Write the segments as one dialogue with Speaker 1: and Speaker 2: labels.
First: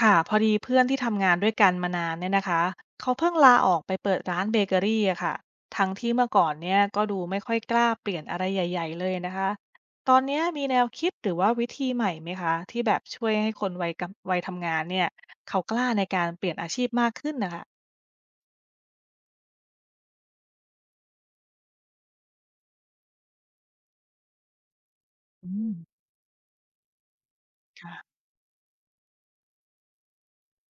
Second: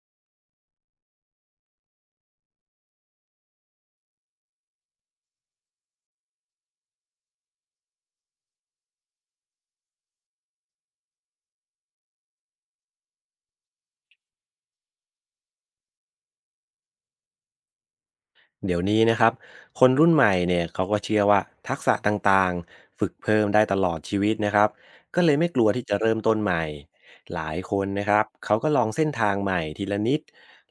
Speaker 1: ค่ะพอดีเพื่อนที่ทำงานด้วยกันมานานเนี่ยนะคะเขาเพิ่งลาออกไปเปิดร้านเบเกอรี่อะค่ะทั้งที่เมื่อก่อนเนี่ยก็ดูไม่ค่อยกล้าเปลี่ยนอะไรใหญ่ๆเลยนะคะตอนเนี้ยมีแนวคิดหรือว่าวิธีใหม่ไหมคะที่แบบช่วยให้คนวัยกำวัยทำงานเนี่ยเขากล้าในการเปลี่ยนอาชีพมากขึ้นนะคะ
Speaker 2: เดี๋ยวนี้นะครับ คนรุ่นใหม่เนี่ยเขาก็เชื่อว่าทักษะต่างๆฝึกเพิ่มได้ตลอดชีวิตนะครับ ก็เลยไม่กลั
Speaker 1: อื
Speaker 2: ว
Speaker 1: ม
Speaker 2: ที่จะเริ่มต้นใหม่ หลายคนนะค
Speaker 1: ค่ะ
Speaker 2: รับเขาก็ลองเส้นทางใหม่ทีละนิด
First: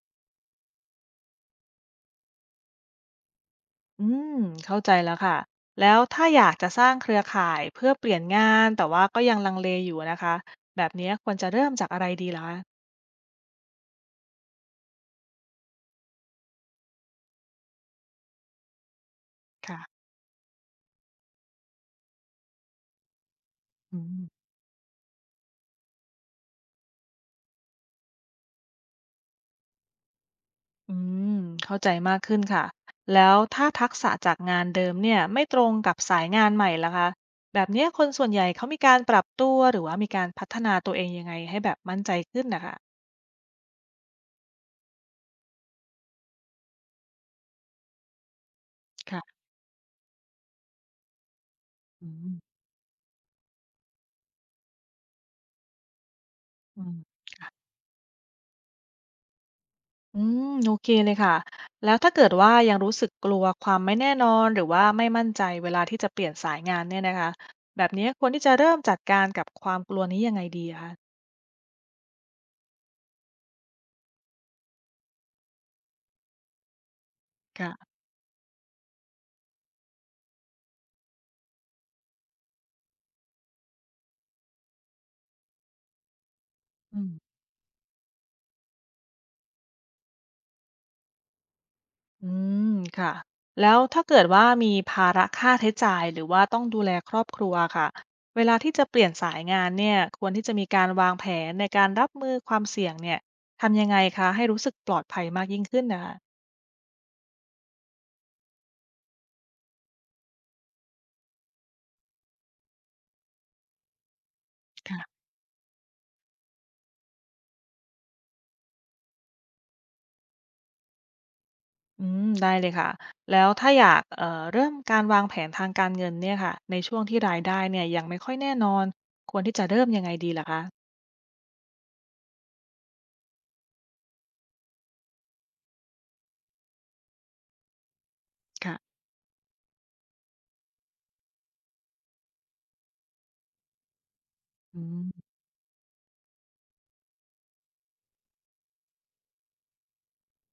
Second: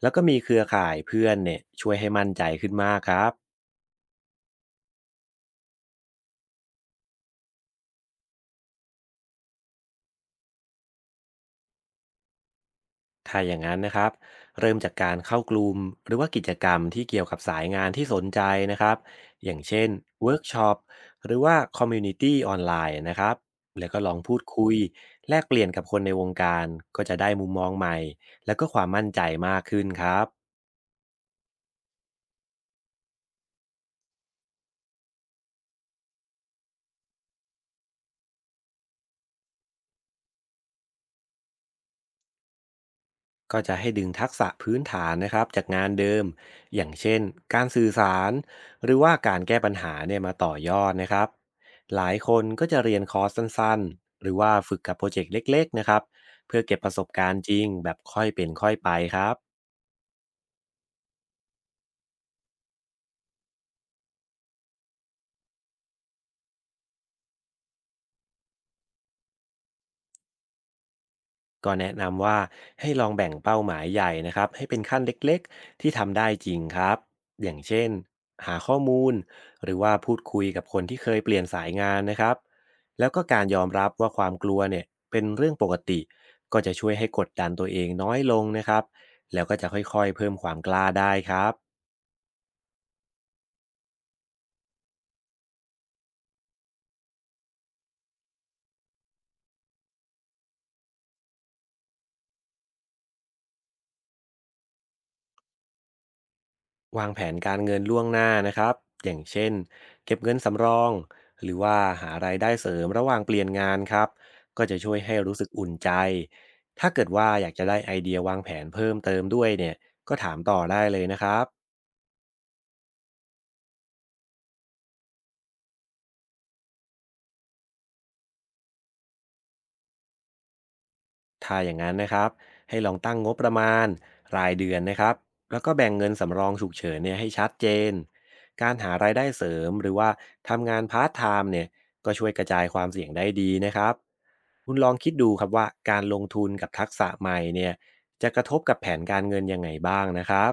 Speaker 2: แล้วก็มีเครือข่ายเพื่อนเนี่ยช่วยให้มั่นใจขึ้นมากครับ
Speaker 1: อืมเข้าใจแล้วค่ะแล้วถ้าอยากจะสร้างเครือข่ายเพื่อเปลี่ยนงานแต่ว่าก็ยังลังเลอยู่นะคะแบบเนี้ยควรจะเริ่มจากอะไรดีล่ะคะ
Speaker 2: ถ้าอย่างนั้นนะครับเริ่มจากการเข้ากลุ่มหรือว่ากิจกรรมที่เกี่ยวกับสายงานที่สนใจนะครับอย่างเช่น
Speaker 1: ค่ะ
Speaker 2: เวิร์กช็อปหรือว่าคอมมูนิตี้ออนไลน์นะครับแล้วก็
Speaker 1: อื
Speaker 2: ลอง
Speaker 1: ม
Speaker 2: พูดคุยแลกเปลี่ยนกับคนในวงการก็จะได้มุมมองใหม่แล้วก็ความมั่นใจมากขึ้นครับ
Speaker 1: อืมเข้าใจมากขึ้นค่ะแล้วถ้าทักษะจากงานเดิมเนี่ยไม่ตรงกับสายงานใหม่ล่ะคะแบบเนี้ยคนส่วนใหญ่เขามีการปรับตัวหรือว่ามีการพัฒนาตัวเองยังไงให้แบบมั่นใจขึ้นนะคะ
Speaker 2: ก็จะให้ดึงทักษะพื้นฐานนะครับจากงานเดิมอย่างเช่นการสื่อสารหรือว่ากา
Speaker 1: ค่ะ
Speaker 2: รแก้ปัญหาเนี่ยมาต่อยอดนะครับห
Speaker 1: อื
Speaker 2: ลายค
Speaker 1: ม
Speaker 2: นก็จะเรียนคอร์สสั้นๆหรือว่าฝึกกับโปรเจกต์เล็กๆนะครับเพื่อเก็บ
Speaker 1: อื
Speaker 2: ประสบ
Speaker 1: ม
Speaker 2: การณ์จริงแบบค่อยเป็นค่อยไปครับ
Speaker 1: อืมโอเคเลยค่ะแล้วถ้าเกิดว่ายังรู้สึกกลัวความไม่แน่นอนหรือว่าไม่มั่นใจเวลาที่จะเปลี่ยนสายงานเนี่ยนะคะแบบนี้ควรที่จะเริ่มจัดการกับความกลัวนี้ยังไงดีอะคะ
Speaker 2: ก็แนะนำว่าให้ลองแบ่งเป้าหมายใหญ่นะครับให้เป็นขั้นเล็กๆที่ทำได้จริงครับอย่างเช่น
Speaker 1: ค่ะ
Speaker 2: หาข้อมูลหรือว่าพูดคุยกับคนที่เคยเปลี่ยนสายงานนะครับแล้วก็การยอมรับว่าความกลัวเนี่ยเป็นเรื่องปกติก็จะช่วย
Speaker 1: อื
Speaker 2: ให้กด
Speaker 1: ม
Speaker 2: ดันตัวเองน้อยลงนะครับแล้วก็จะค่อยๆเพิ่มความกล้าได้ครับ
Speaker 1: อืมค่ะแล้วถ้าเกิดว่ามีภาระค่าใช้จ่ายหรือว่าต้องดูแลครอบครัวค่ะเวลาที่จะเปลี่ยนสายงานเนี่ยควรที่จะมีการวางแผนในการรับมือความเสี่ยงเนี่ยทำยังไงคะให้รู้สึกปลอดภัยมากยิ่งขึ้นนะคะ
Speaker 2: วางแผนการเงินล่วงหน้านะครับอย่างเช่นเก็บเงินสำรองหรือว่าหารายได้เสริมระหว่างเปลี่ยนงานครับก็จะช่วยให้
Speaker 1: ค่ะ
Speaker 2: รู้สึกอุ่นใจถ้าเกิดว่าอยากจะได้ไอเดียวางแผนเพิ่มเติมด้วยเนี่ยก็ถามต่อได้เลยนะครับ
Speaker 1: อืมได้เลยค่ะแล้วถ้าอยากเริ่มการวางแผนทางการเงินเนี่ยค่ะในช่วงที่รายได้เนี่ยยังไม่ค่อยแน่นอนควรที่จะเริ่มยังไงดีล่ะคะ
Speaker 2: ถ้าอย่างนั้นนะครับให้ลองตั้งงบประมาณรายเดือนนะครับแล้วก็แบ่งเงินสำรองฉุกเฉินเนี่ยให้ชัดเจนการหา
Speaker 1: ค่ะ
Speaker 2: รายได้เสริมหรือว่าทำงานพาร์ทไทม์เนี่ยก็ช่วยกระจายความเสี่ยงได้ดีนะครับ คุณ
Speaker 1: อื
Speaker 2: ลองคิด
Speaker 1: ม
Speaker 2: ดูครับว่าการลงทุนกับทักษะใหม่เนี่ยจะกระทบกับแผนการเงินยังไงบ้างนะครับ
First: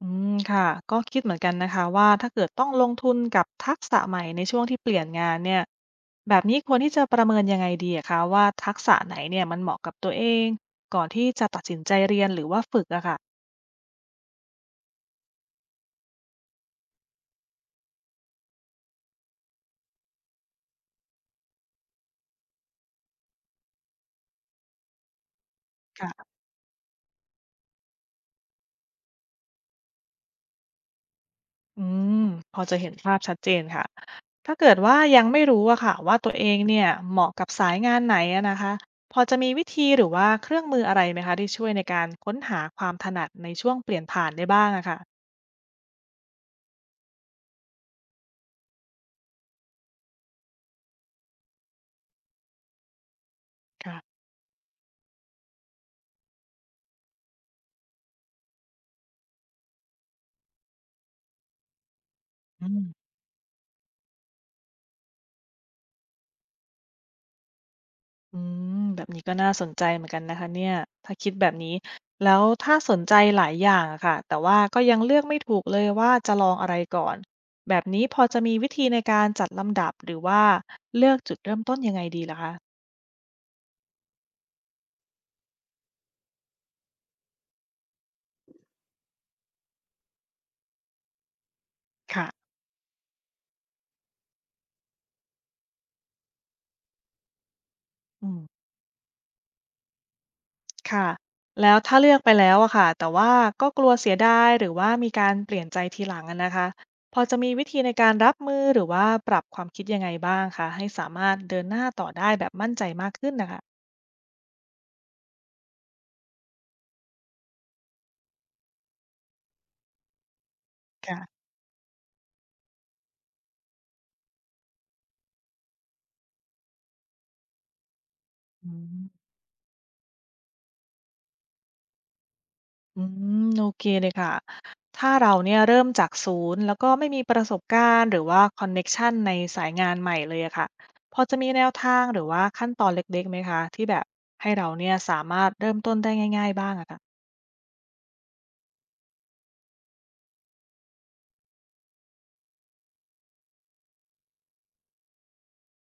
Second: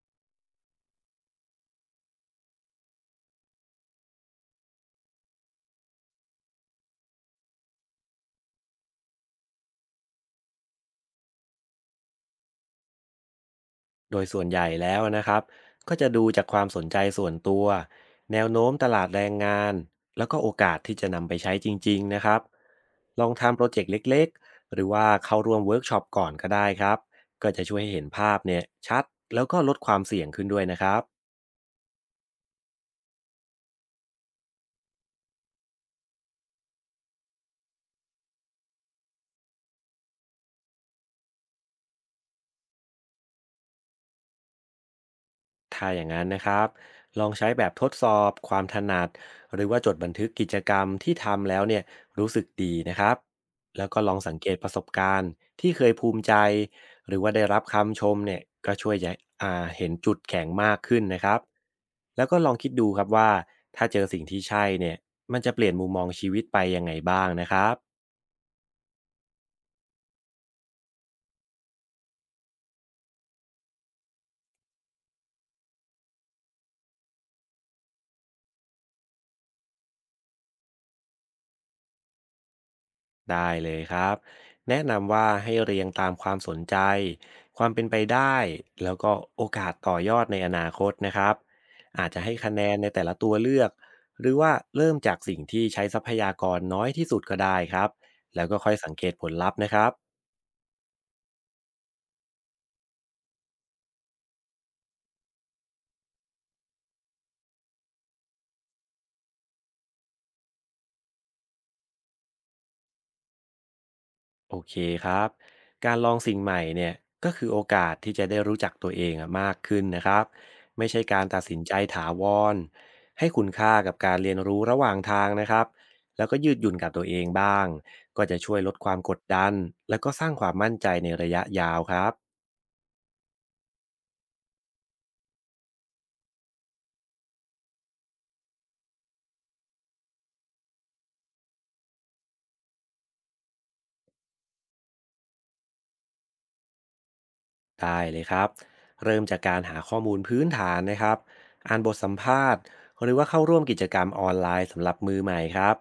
Speaker 1: อืมค่ะก็คิดเหมือนกันนะคะว่าถ้าเกิดต้องลงทุนกับทักษะใหม่ในช่วงที่เปลี่ยนงานเนี่ยแบบนี้ควรที่จะประเมินยังไงดีอะคะว่าทักษะไหนเนี่ยมันเหมาะกับตัวเองก่อนที่จะตัดสินใจเรียนหรือว่าฝึกอะค่ะ
Speaker 2: โดยส่วนใหญ่แล้วนะครับก็จะดูจากความสนใจส่วนตัวแนวโน้มตลาดแรงงานแล้วก็โอกาสที่จะนำไปใช้จริงๆนะครับลองทำโปรเจกต์เล็กๆหรือว่าเข้าร่วมเวิร์กช็อปก่อน
Speaker 1: ค่ะ
Speaker 2: ก็ได้ครับก็จะช่วยให้เห็นภาพเนี่ยชัดแล้วก็ลดความเสี่ยงขึ้นด้วยนะครับ
Speaker 1: อืมพอจะเห็นภาพชัดเจนค่ะถ้าเกิดว่ายังไม่รู้อะค่ะว่าตัวเองเนี่ยเหมาะกับสายงานไหนอะนะคะพอจะมีวิธีหรือว่าเครื่องมืออะไรไหมคะที่ช่วยในการค้นหาความถนัดในช่วงเปลี่ยนผ่านได้บ้างอะค่ะ
Speaker 2: ถ้าอย่างนั้นนะครับลองใช้แบบทดสอบความถนัดหรือว่าจดบันทึกกิจกรรมที่ทำแล้วเนี่ยรู้สึกดีนะครับแล้วก็ล
Speaker 1: ค่ะ
Speaker 2: องสังเกตประสบการณ์ที่เคยภูมิใจหรือว่าได้รับคำชมเนี่ยก็ช่วยจะเห็นจุดแข็งมากขึ้นนะครับแล้วก็ลอง
Speaker 1: อื
Speaker 2: คิดดู
Speaker 1: ม
Speaker 2: ครับว่าถ้าเจอสิ่งที่ใช่เนี่ยมันจะเปลี่ยนมุมมองชีวิตไปยังไงบ้างนะครับ
Speaker 1: อืมแบบนี้ก็น่าสนใจเหมือนกันนะคะเนี่ยถ้าคิดแบบนี้แล้วถ้าสนใจหลายอย่างอะค่ะแต่ว่าก็ยังเลือกไม่ถูกเลยว่าจะลองอะไรก่อนแบบนี้พอจะมีวิธีในการจัดลำดับหรือว่าเลือกจุดเริ่มต้นยังไงดีล่ะคะ
Speaker 2: ได้เลยครับแนะนำว่าให้เรียงตามความสนใจความเป็นไปได้แล้วก็โอกาสต่อยอดในอนาคตนะครับอาจจะให้คะ
Speaker 1: ค่ะ
Speaker 2: แนนในแต่ละตัวเลือกหรือว่าเริ่มจากสิ่งที่ใช้ทรัพยากรน้อยที่สุดก็ได้ครับ
Speaker 1: อืม
Speaker 2: แล้วก็ค่อยสังเกตผลลัพธ์นะครับ
Speaker 1: ค่ะแล้วถ้าเลือกไปแล้วอะค่ะแต่ว่าก็กลัวเสียดายหรือว่ามีการเปลี่ยนใจทีหลังอะนะคะพอจะมีวิธีในการรับมือหรือว่าปรับความคิดยังไงบ้างคะให้สามารถเดินหน้าต่อได้แบบมั่นใจมากขึ้นนะคะ
Speaker 2: โอเคครับ การลองสิ่งใหม่เนี่ยก็คือโอกาสที่จะได้รู้จักตัวเองอะมากขึ้นนะครับ ไม่ใช่การตัด
Speaker 1: ค่ะ
Speaker 2: สินใจถาวรให้คุณค่ากับการเรียนรู้ระหว่างทางนะครับ แล้วก็ยืดหยุ่นกับตัวเองบ้าง ก็จะช่วยล
Speaker 1: อื
Speaker 2: ดความกด
Speaker 1: ม
Speaker 2: ดัน แล้วก็สร้างความมั่นใจในระยะยาวครับ
Speaker 1: อืมโอเคเลยค่ะ ถ้าเราเนี่ยเริ่มจากศูนย์แล้วก็ไม่มีประสบการณ์หรือว่าคอนเน็กชันในสายงานใหม่เลยอะค่ะ พอจะมีแนวทางหรือว่าขั้นตอนเล็กๆไหมคะที่แบบให้เราเนี่ยสามารถเริ่มต้นได้ง่ายๆบ้างอะค่ะ
Speaker 2: ได้เลยครับเริ่มจากการหาข้อมูลพื้นฐานนะครับอ่านบทสัมภาษณ์หรือว่าเข้าร่วมกิจกรรมออนไลน์สำหรับมือใหม่ครับ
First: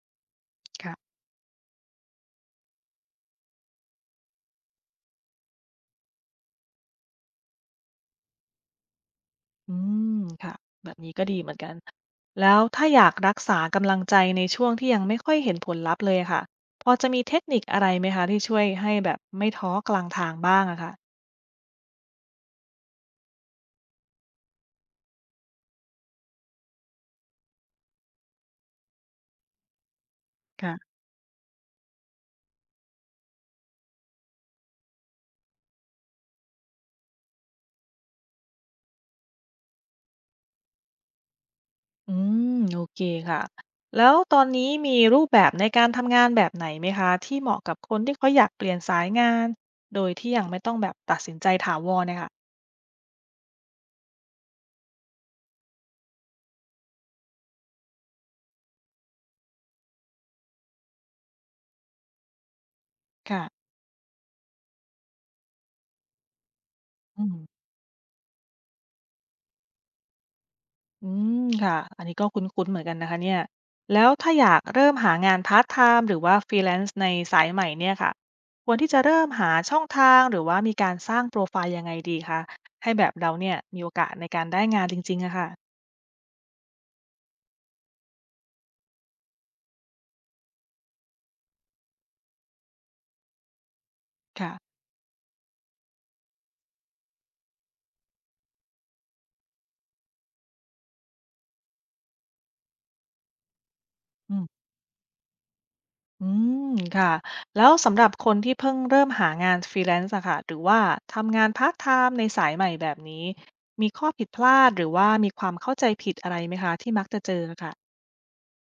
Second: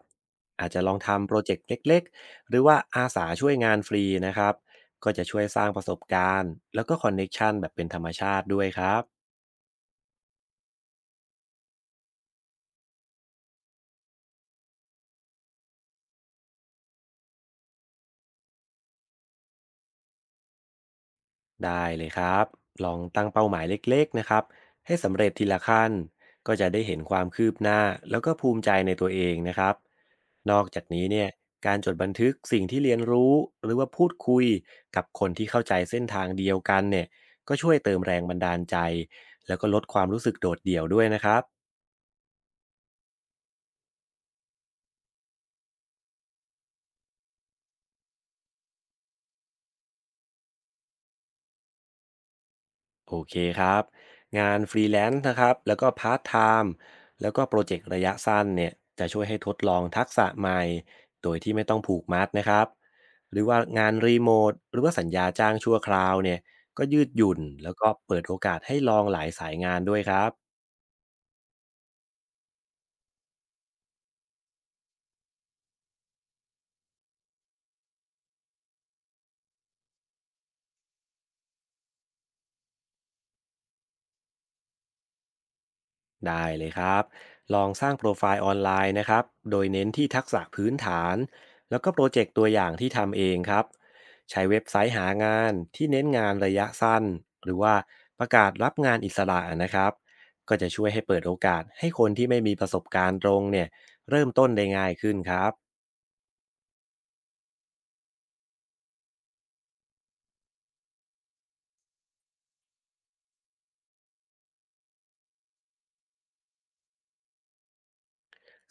Speaker 2: อาจจะล
Speaker 1: ค่ะ
Speaker 2: องทำโปรเจกต์เล็กๆหรือว่าอาสาช่วยงานฟรีนะครับก็จะช่วยสร้างประสบการณ์แล้วก็คอนเน็ชันแบบเป็นธรรมชาติด้วยครับ
Speaker 1: อืม ค่ะ แบบนี้ก็ดีเหมือนกัน แล้วถ้าอยากรักษากำลังใจในช่วงที่ยังไม่ค่อยเห็นผลลัพธ์เลยอะค่ะ พอจะมีเทคนิคอะไรไหมคะที่ช่วยให้แบบไม่ท้อกลางทางบ้างอะค่
Speaker 2: ได้เลยครับลองตั้งเป้าหมายเล็กๆนะครับให้สำเร็จทีละขั้น ก็จะได้เห็นความคืบหน้าแล้วก็ภูมิใจในตัวเองนะครับนอก
Speaker 1: ะ
Speaker 2: จากนี้เนี่ยการจดบันทึกสิ่งที่เรียนรู้หรือว่าพูดคุยกับคนที่เข้าใจเส้นทางเดียวกันเนี่ยก็ช่วยเติมแรงบันดาลใจแล้วก็ลดความรู้สึกโดดเดี่ยวด้วยนะครับ
Speaker 1: อืมโอเคค่ะแล้วตอนนี้มีรูปแบบในการทำงานแบบไหนไหมคะที่เหมาะกับคนที่เขาอยากเปลี่ยนสายงานโดยที่ยังไม่ต้องแบบตัดสินใจถาวรเนี่ยค่ะ
Speaker 2: โอเคครับงานฟรีแลนซ์นะครับแล้วก็พาร์ทไทม์แล้วก็โปรเจกต์ระยะสั้นเนี่ยจะช่วยให้ทดลองทักษะใหม่โดยที่ไม่ต้องผูกมัดนะครับหรือว่า
Speaker 1: ค่ะ
Speaker 2: งานรีโมทหรือว่าสัญญาจ้างชั่วคราวเนี่ยก็ยืดห
Speaker 1: อืม
Speaker 2: ยุ่นแล้วก็เปิดโอกาสให้ลองหลายสายงานด้วยครับ
Speaker 1: อืมค่ะอันนี้ก็คุ้นๆเหมือนกันนะคะเนี่ยแล้วถ้าอยากเริ่มหางานพาร์ทไทม์หรือว่าฟรีแลนซ์ในสายใหม่เนี่ยค่ะควรที่จะเริ่มหาช่องทางหรือว่ามีการสร้างโปรไฟล์ยังไงดีคะให้แบบเราเนี่ยมีโอกาสในการได้งานจริงๆอะค่ะ
Speaker 2: ได้เลยครับลองสร้างโปรไฟล์ออนไลน์นะครับโดยเน้นที่ทักษะพื้นฐานแล้วก็โปรเจกต์ตัวอย่างที่ทำเองครับใช้เว็บ
Speaker 1: ค่ะ
Speaker 2: ไซต์หางานที่เน้นงานระยะสั้นหรือว่าประกาศรับงานอิสระนะครับก็จะช่วยให้เปิดโอกาสให้คนที่ไม่มีประสบการณ์ตรงเนี่ยเริ่มต้นได้ง่ายขึ้นครับ
Speaker 1: อืมค่ะแล้วสำหรับคนที่เพิ่งเริ่มหางานฟรีแลนซ์อะค่ะหรือว่าทำงานพาร์าไทม์ในสายใหม่แบบนี้มีข้อผิดพลาดหรือว่ามีความเข้าใจผิดอะไรไหมคะที่มักจะเจอค่ะ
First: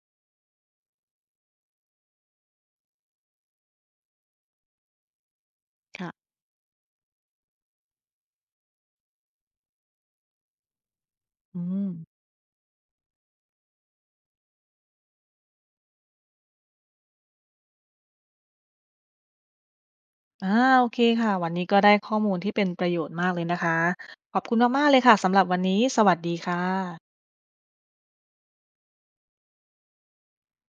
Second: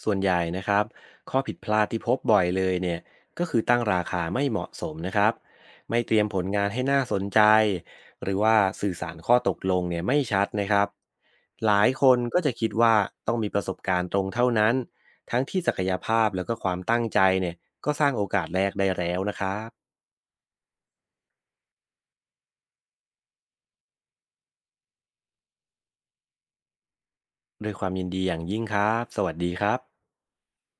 Speaker 2: ส่วนใหญ่นะครับข้อผิดพลาดที่พบบ่อยเลยเนี่ยก็คือตั้งราคาไม่เหมาะสมนะครับไม่เต
Speaker 1: ค่ะ
Speaker 2: รียมผลงานให้น่าสนใจหรือว่าสื่อสารข้อตกลงเนี่ยไม่ชัดนะครับ
Speaker 1: อื
Speaker 2: หลาย
Speaker 1: ม
Speaker 2: คนก็จะคิดว่าต้องมีประสบการณ์ตรงเท่านั้น ทั้งที่ศักยภาพแล้วก็ความตั้งใจเนี่ยก็สร้างโอกาสแรกได้แล้วนะครับ
Speaker 1: อาโอเคค่ะวันนี้ก็ได้ข้อมูลที่เป็นประโยชน์มากเลยนะคะขอบคุณมากๆเลยค่ะสำหรับวันนี้สวัสดีค่ะ
Speaker 2: ด้วยความยินดีอย่างยิ่งครับ สวัสดีครับ